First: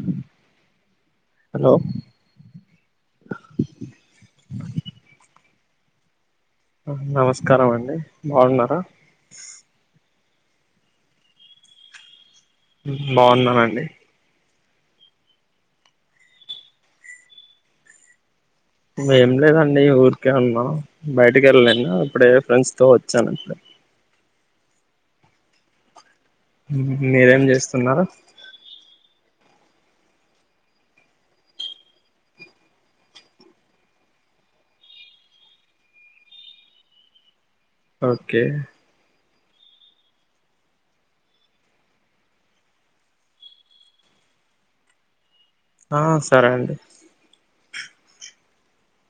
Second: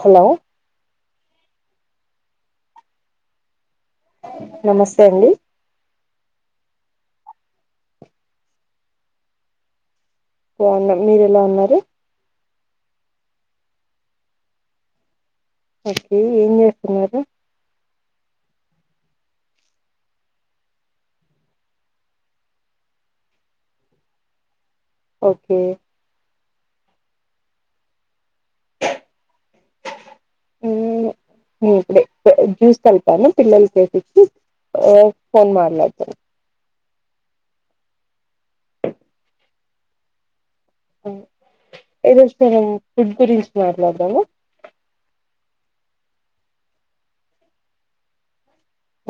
Hello hello నమస్తే అండి నమస్కారం అండి బాగున్నారా బాగున్నం మీరు ఎలా ఉన్నారు బాగున్నానండి ఓకే ఏం చేస్తున్నార్ ఏం లేదండి ఊరికే ఉన్నాం బయటకి వెళ్ళను ఇప్పుడే ఫ్రెండ్స్ తో వచ్చాను ఇప్పుడు ఓకే మ్ మీరేం చేస్తున్నారు మ్ ఎం లే ఇప్పుడే జ్యూస్ కలిపాను పిల్లలకు చేసిచ్చి ఆ ఫోన్ మట్లాడుతున్న ఓకే ఈ రోజు మనం ఫుడ్ గురించి మాట్లాడుదాము ఆ సరే అండి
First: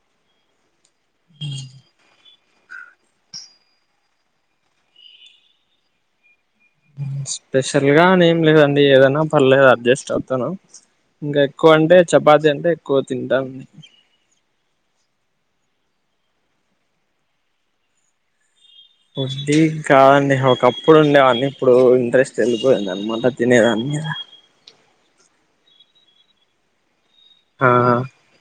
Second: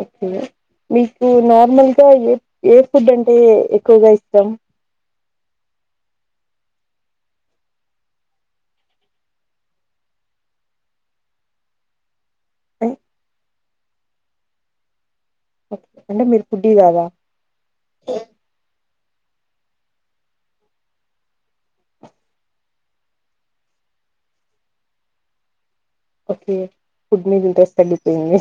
ఓకే మీకు నార్మల్గా ఏ ఏ ఫుడ్ అంటే ఎక్కువగా ఇష్టాం స్పెషల్ గా అని ఏం లేదండి ఏదైనా పర్లేదు అడ్జస్ట్ అవుతాను ఇంగ ఎక్కువ అంటే చపాతి అంటే ఏ, ఎక్కువ తింటనండి ఓే అంటే మీరు ఫుడ్డి కాదా వడ్డీ కాదండి ఒకప్పుడు ఉండే అన్న ఇప్పుడు ఇంట్రెస్ట్ వెళ్ళిపోయింది అనమాట తినేదాని మీద ఓకే ఫుడ్ మీద ఇంట్రెస్ట్ ఎల్లిపోయింది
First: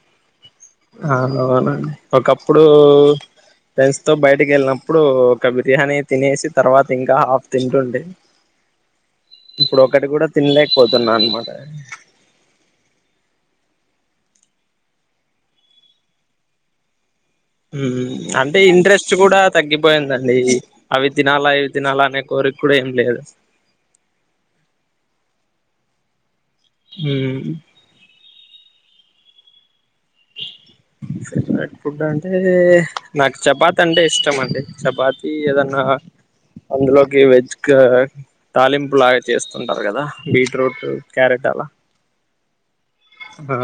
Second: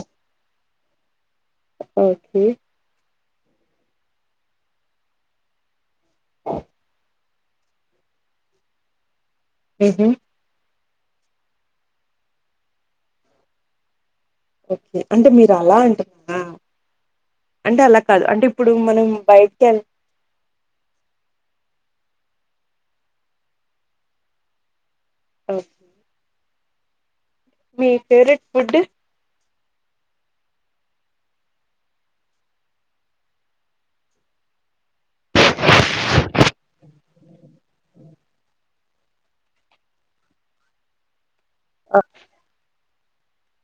అవునవునండి ఒకప్పుడు ఫ్రెండ్స్ తో బయటకి వెళ్ళినప్పుడు ఒక బిర్యానీ తినేసి తర్వాత ఇంగ హాఫ్ తింటుండే ఇప్పుడు మ్హూ. ఒకటి కూడా తినలేకపోతున్నా అనమాట ఓకే అంటే మీరు అలా అంటున్నార మ్ అంటే మనం ఇంట్రెస్ట్ కూడా బయటికి వెళ్ తగ్గిపోయిందండి అవి తినాలా ఇవి తినాలా అనే కోరిక కూడా ఏం లేదు ఓ మ్ మీ ఫేవరెట్ ఫుడ్ ఫేవరెట్ ఫుడ్ అంటే నాకు చపాతి అంటే ఇష్టం అండి చపాతి ఏదన్నా అందులోకి వెజ్ తాలింపులాగా చేస్తుంటారు కదా బీట్రూట్ క్యారెట్ అలా ఓ ఆ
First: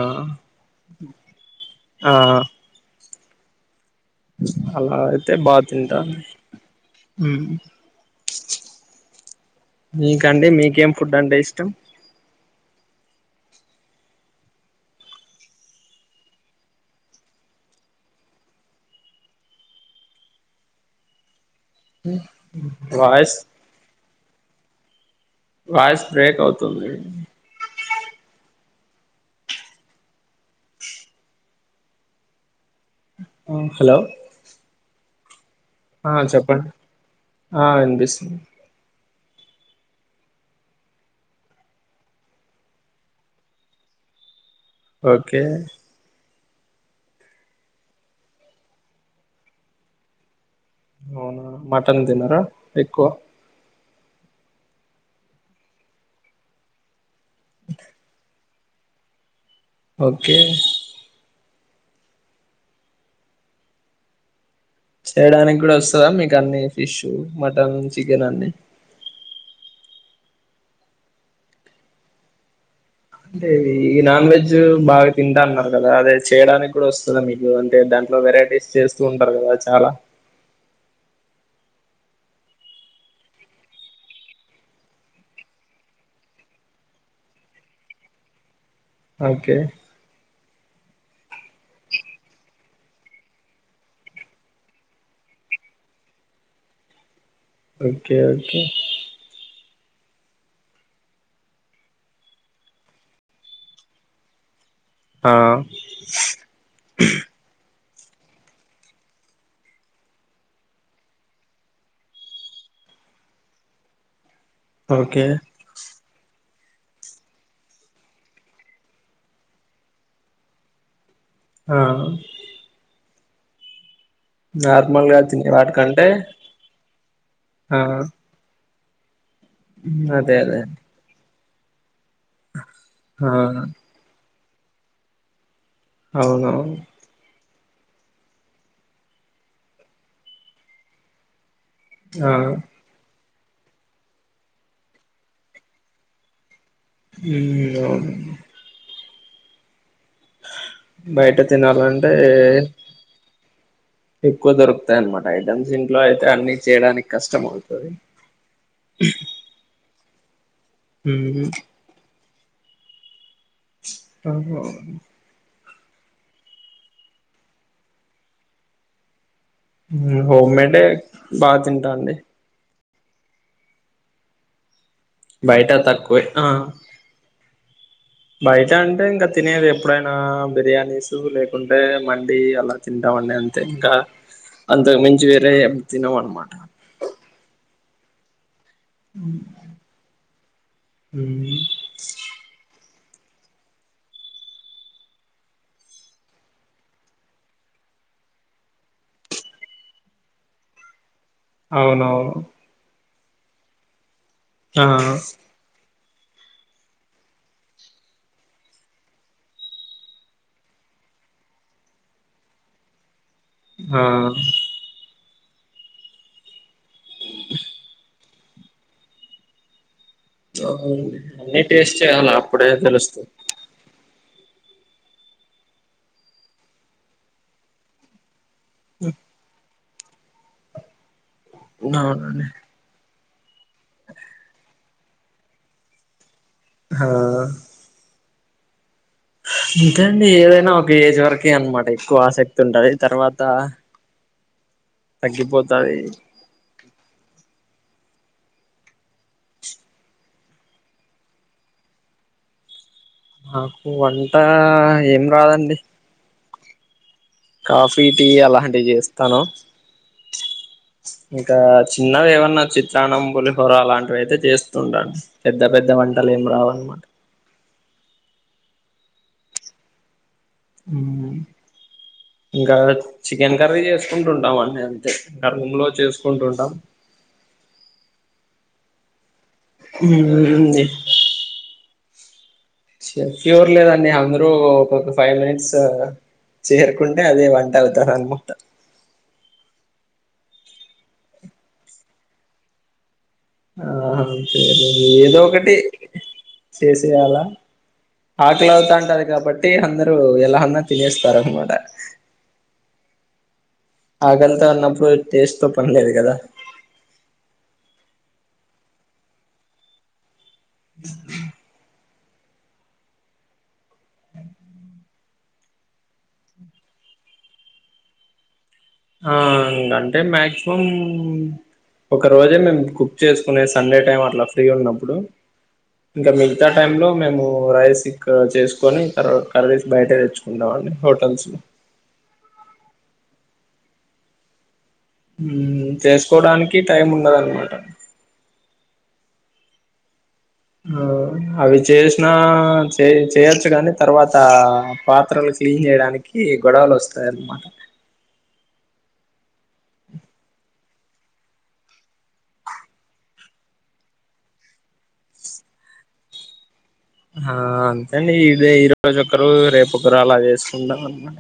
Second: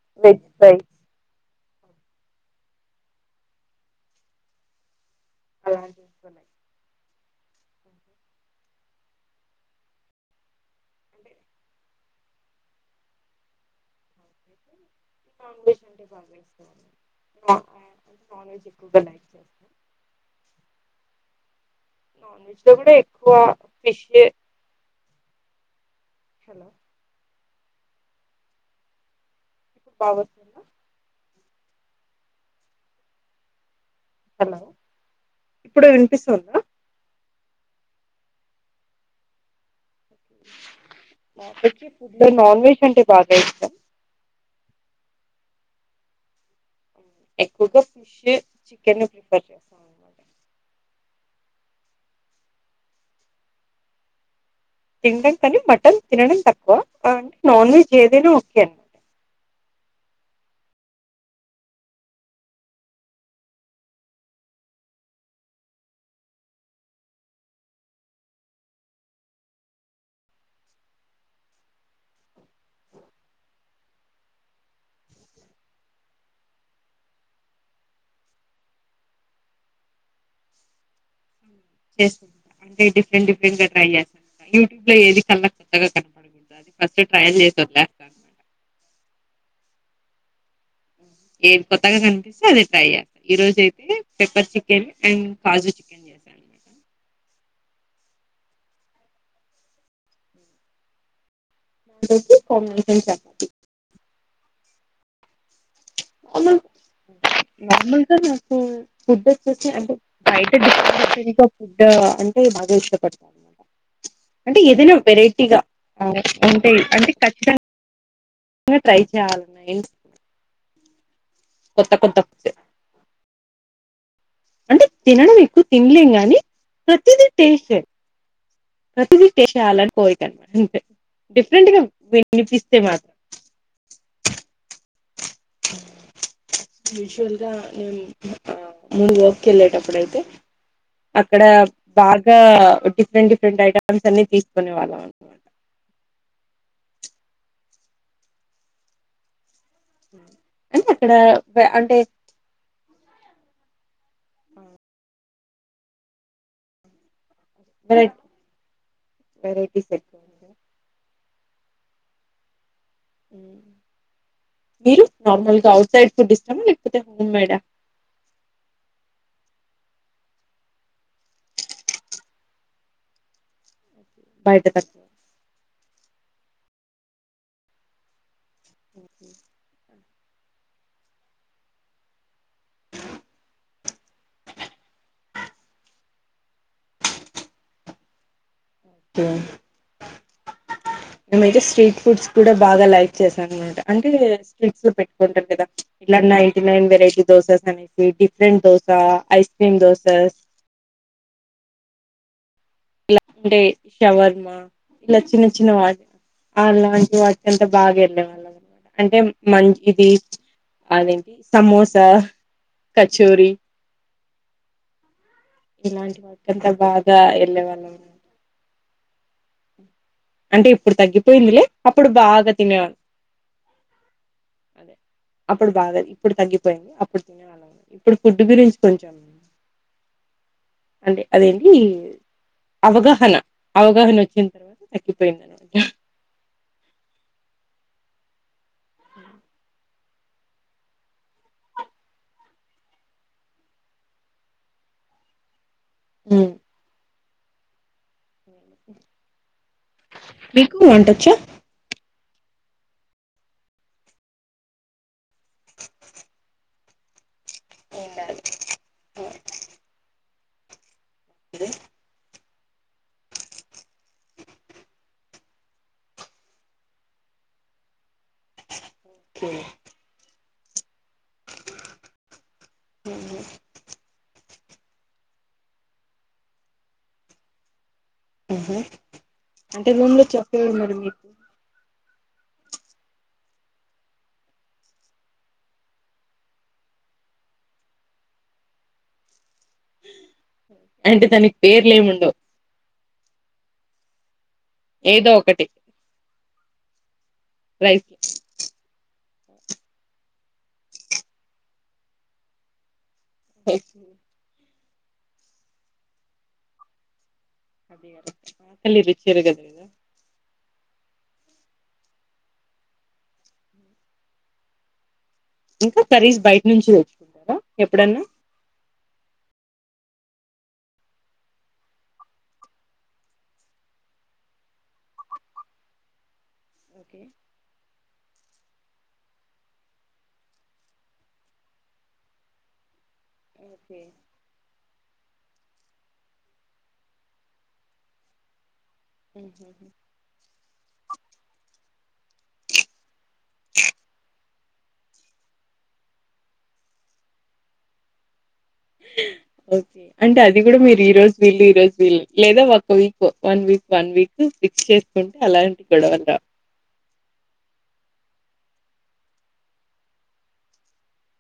ఆ అలా అయితే బాగా తింటా అలాంటివి ఇష్టమే ఉమ్ మీకండి మీకేం ఫుడ్ అంటే ఇష్టం నాన్ వెజ్ అంటే బాగా ఇష్టం నాన్ వెజ్ ఎక్కువగా లైక్ చేస్తా నాన్ వెజ్ లో కూడా ఎక్కువ వాయిస్ ఫిష్ లే వాయిస్ బ్రేక్ హలో అవుతుంది పవర్ హలో హలో ఇప్పుడు ఆ వినిపిస్తుందా చెప్పండి ఆ వినిపిస్తుంది గ్యాప్ ఇచ్చి ఫుడ్ లో నాన్ వెజ్ అంటే బాగా ఇష్టం ఓకే ఎక్కువగా ఫిష్ చికెన్ ప్రిఫర్ చేస్తాం అనమాట అవునా మటన్ తినారా ఎక్కువ తింటం కానీ మటన్ తినడం తక్కువ అంటే నాన్ వెజ్ ఏదైనా ఓకే ఓకే చేయడానికి కూడా వస్తుందా మీకు అన్ని ఫిష్ మటన్ చికెన్ అన్ని అంటే ఈ నాన్ వెజ్ బాగా తింటా అన్నారు కదా అదే చేయడానికి కూడా వస్తుంద కదా మీకు అంటే దాంట్లో వెరైటీస్ చేస్తూ ఉంటారు కదా చాలా ఎస్ అన్ని డిఫరెంట్ డిఫరెంట్ గా ట్రై చేస్తా యూట్యూబ్ లో ఏది కళ్ళకు కొత్తగా కనపడుతదొ. ఫస్ట్ ట్రయల్ చేసి వస్తా ఓకే ఏది కొత్తగా కనిపిస్తే అదే ట్రై చేస్తా ఈ రోజు egg pepper chicken and kaju chicken చేశాను అనమాట. ఓకే ఓకే ఈరోజు పొంగల్ చేశా ఆ అమ్మ నార్మల్ గా నాకు ఫుడ్ ఎక్కువ అంటే బయట ఫుడ్ అంటే బాగా ఇష్టపడతా అంటే ఏదైనా ఓకే వెరైటీగా ఆ ఉంటే అంటే ఖచ్చితంగా ట్రై చేయాలి నేను ఆ కొత్త అంటే నార్మల్గా తినడం తినే ఎక్కువ వాటికంటే తినలేం గాని ప్రతిది టేస్ట్ ఆ ప్రతిది టేస్ట్ చేేయాలని అదే కోరికనమాట అదే అంతే డిఫరెంట్ గా వినిపిస్తే మాత్రం ఆ అవునవును యూజువల్ గా నేను ముందు వర్క్ వెళ్ళేటప్పుడైతె అక్కడ అక్కడ ఆ బాగా డిఫరెంట్ డిఫరెంట్ ఐటమ్స్ అన్ని తీసుకునే వాళ్ళం అనమాట ఉమ్ ఆ ను అంటే అక్కడ బయట అంటే తినాలంటే ఏ ఎక్కువ దొరుకుతాయి అన్నమాట ఐటమ్స్ ఇంట్లో అయితే అన్ని చేయడానికి కష్టం అవుతుంది బ్రెడ్ వెరైటీస్ ఎ ఉమ్ అ అహ నార్మల్ గా అవుట్ సైడ్ ఫుడ్ ఇష్టమా లేకపోతే హోం మేడ్ హోమ్మెటే బాగా తింటా అండి బయట తక్కువ బయట తక్కువే ఆ బయట అంటే ఇంకా తక్కువ తినేది ఎప్పుడైనా బిర్యానీస్ లేకుంటే మండి అలా తింటావాడి అంతే ఇంకా అంతకు మించి వేరే ఏం తినము అన్నమాట ఈమధ్య మ్మ్ స్ట్రీట్ ఫుడ్స్ కూడా బాగా లైక్ చేశాను అనమాట అంటే స్ట్రిక్స్ లో పెట్టుకుంటారు కదా ఇలా నైన్టీ నైన్ వెరైటీ దోసస్ అనేసి different dosa ice cream dosas అవును అవును ఇలా అంటే షవర్మ ఆ ఇలా చిన్న చిన్న వచ్చిన వాటి అలాంటి వాటి అంతా బాగా వెళ్ళే వాళ్ళం అనమాట అంటే మంచిది అదే సమోసా కచోరి ఆ ఇలాంటి వాంత బాగా వెళ్ళే వాళ్ళము అంటే ఇప్పుడు అవునండి అన్ని తగ్గిపోయిందిలే టేస్ట్ అప్పుడు చేయాలి బాగా అప్పుడే తినేవాళ్ళ తెలుస్తది అప్పుడు బాగా ఇప్పుడు తగ్గిపోయింది అప్పుడు తినే వాళ్ళం ఇప్పుడు ఫుడ్ గురించి కొంచెం అంటే అదేంటి అవునండి అవగాహన అవగాహన వచ్చిది తగ్గిపోయింది ఆ ఆ అంతే అండి ఏదైనా ఒక ఏజ్ వరకే అనమాట ఎక్కువ ఆసక్తి ఉంటది తర్వాత తగ్గిపోతాది ఉ మీకు వంట వచ్చా నాకు వంట ఏం రాదండి కాఫీ టీ అలాంటివి చేస్తాను ఇంకా చిన్నవి ఏమన్నా చిత్రాన్నం పులిహోర అలాంటి చేస్తూ ఉంటా పెద్ద పెద్ద వంటలు ఏం రావు అన్నమాట ఉ ఇంకా చికెన్ కర్రీ చేస్తా చేసుకుంటుంటాం అన్నీ అంతే రూమ్ లో చేసుకుంటుంటాం ఆహా అంటే రూమ్ లో చెప్ ఎవరు ఉంది మరి మీకు చఫ్ ఎవరు లేదండి అందరూ ఒకొ ఫైవ్ మినిట్స్ చేరుకుంటే అదే వంట అవుతంది అన్నమాట అంటే దానికి పేర్లు ఏం ఉండవు ఆహా అంతే ఏదో ఒకటి చేసేయాలా రైస్ ఆకలి అవుతుంటది కాబట్టి అందరు ఎలా ఉన్నా తినస్తారు అన్నమాట ఉ ఆకలితో ఉన్నప్పుడు టేస్ట్ తో పనిలేదు కదా తెలీదు తిరగది ఉ హు ఇంకా కర్రీస్ బయట నుంచి తేచ్చుకుంటారా ఎప్పుడన్న ఆ అంటే మాక్సిమం ఒక రోజే మేము కుక్ చేసుకునే సండే టైం అట్లా ఫ్రీ ఉన్నప్పుడు ఇంగ మిగతా టైం లో ఓకే మేము ఓ రైస్ ఇక్కడ చేసుకోని తర్వాత కర్రీస్ బయటే తెచ్చుకుంటాండి హోటల్స్ లో ఓకే హ్మ్ చేసుకోడానికి టైం ఉండదనమాట హ్మ్ హు ఆ అవి చేసినా చే చేయొచ్చు కానీ తర్వాత పాత్రలు క్లీన్ చేయడాని కీ గొడవలు వస్తాయి అనమాట ఓకే అంటే అది కూడా మీరు ఈ రోజు వీళ్ళు ఈ రోజ్ విల్ లేదా ఒక week one week one week fix చేసుకుంటే అలాంటి గొడవలు రావ్ ఆ అంతే అండి ఇదే ఈ రోజు ఒకరు రేపు ఒకరు అలా చేసుకుంటా ఉన్నా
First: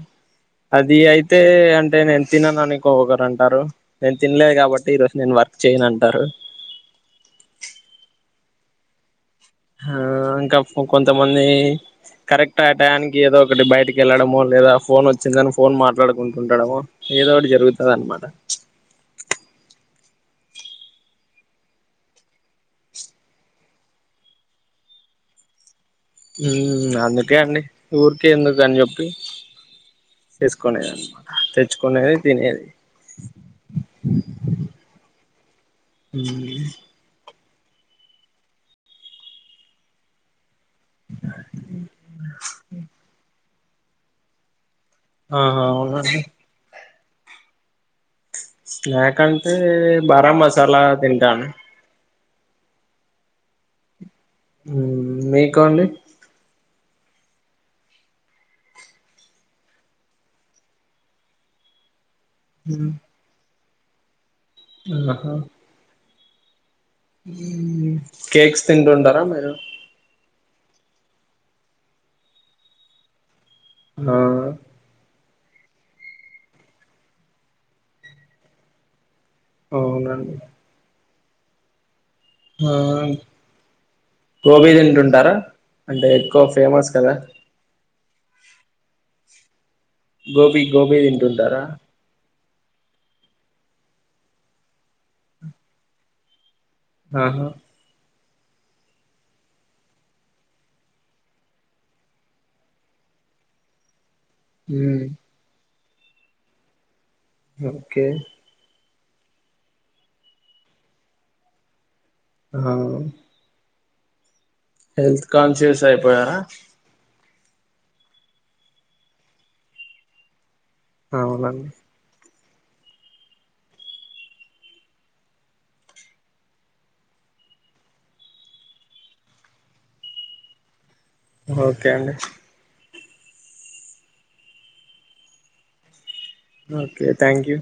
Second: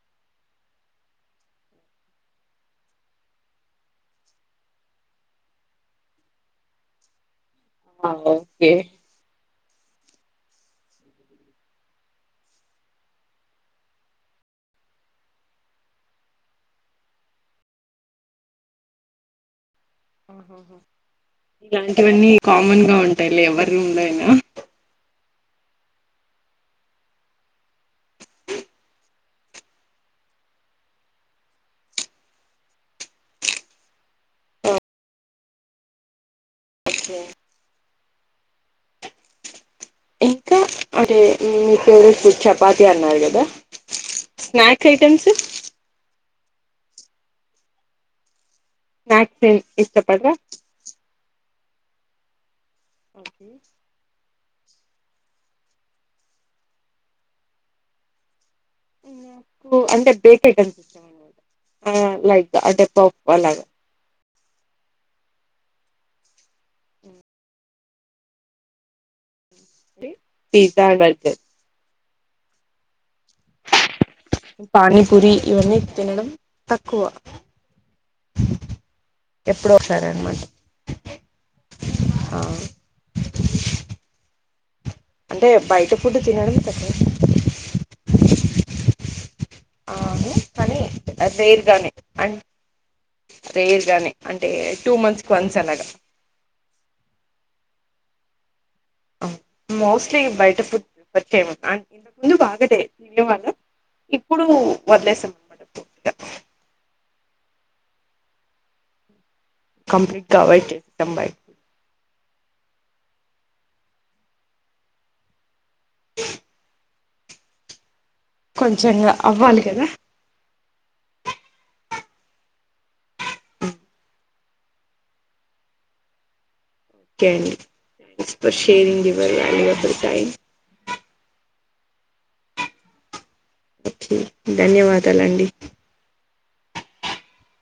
అది అయితే అంటే నేను తినను అని ఇంకోకరు అంటారు నేను తినలే కాబట్టి ఈ రోజు నేను వర్క్ చేయను అంటారు ఆ ఓకే ఆ ఇంక ఫ్ కొంతమంది కరెక్ట్ ఆ టైనికి ఏదో ఒకటి బయటకి వెళ్లడమో లేదా ఫోన్ వచ్చింది అని ఫోన్ మాట్లాడుకుంటు ఉండడము ఏదో ఒకటి జరుగుతది అనమాట హ ఇలాంటివన్నీ కామన్ గా ఉంటాయి లే ఎవరి రూమ్ లో అయినా హ్మ్ అందుకే అండి ఊరికే ఎందుకు అని చెప్పి చేసుకునేది అనమాట తెచ్చుకునేది తినేది హ్మ్ ఓకే ఇంకా అంటే మీ ఫేవరెట్ ఫుడ్ చపాతి అన్నారు కదా స్నాక్ ఐటెమ్ ఆహా అవునండి స్నాక్ స్నాక్స్ అంటే ఏం బారా ఇష్టపడరా? మసాలా తింటాన్ ఓకే హ్మ్ మీకు అండి నాకు అంటే బేక్ ఐటమ్స్ లైక్ అంటే పప్ అలాగా ఉంద హా హ్మ్ కేక్స్ తింటుంటారా మీరు టి పిజ్జా బర్గర్ నా పనీపూరి ఇవన్నీ తినడం తక్కువ ఎప్పుడొసారి అవునండి అనమాట ఆ ఆ గోబీ తింటు ఉంటారా అంటే బయట అంటే ఫుడ్ ఎక్కువ తినడం తక్కువ ఫేమస్ కదా అవును గోబీ కానీ గోబీ తింటుంటారా రేర్ గానే అం రేర్ గానే అంటే టూ మంత్స్ కి వన్స్ అలాగా ఆహా మోస్ట్లీ బయట ఫుడ్ ప్రిఫర్ చెయ్యం అన్ అందుకు ఆగదే [unintelligible] ఇప్పుడు ఉమ్ వదిలేసాం మట ఓకే కంప్లీట్ గా అవాయిడ్ చేసేసాం బయ్ అ హెల్త్ కాన్షియస్ అయిపోయారా కొంచెం గా అవ్వాలి కదా అవునండి can thanks for sharing your valuable time okay అండి ఓకే ధన్యవాదాలు అండి ఓకే థ్యాంక్ యూ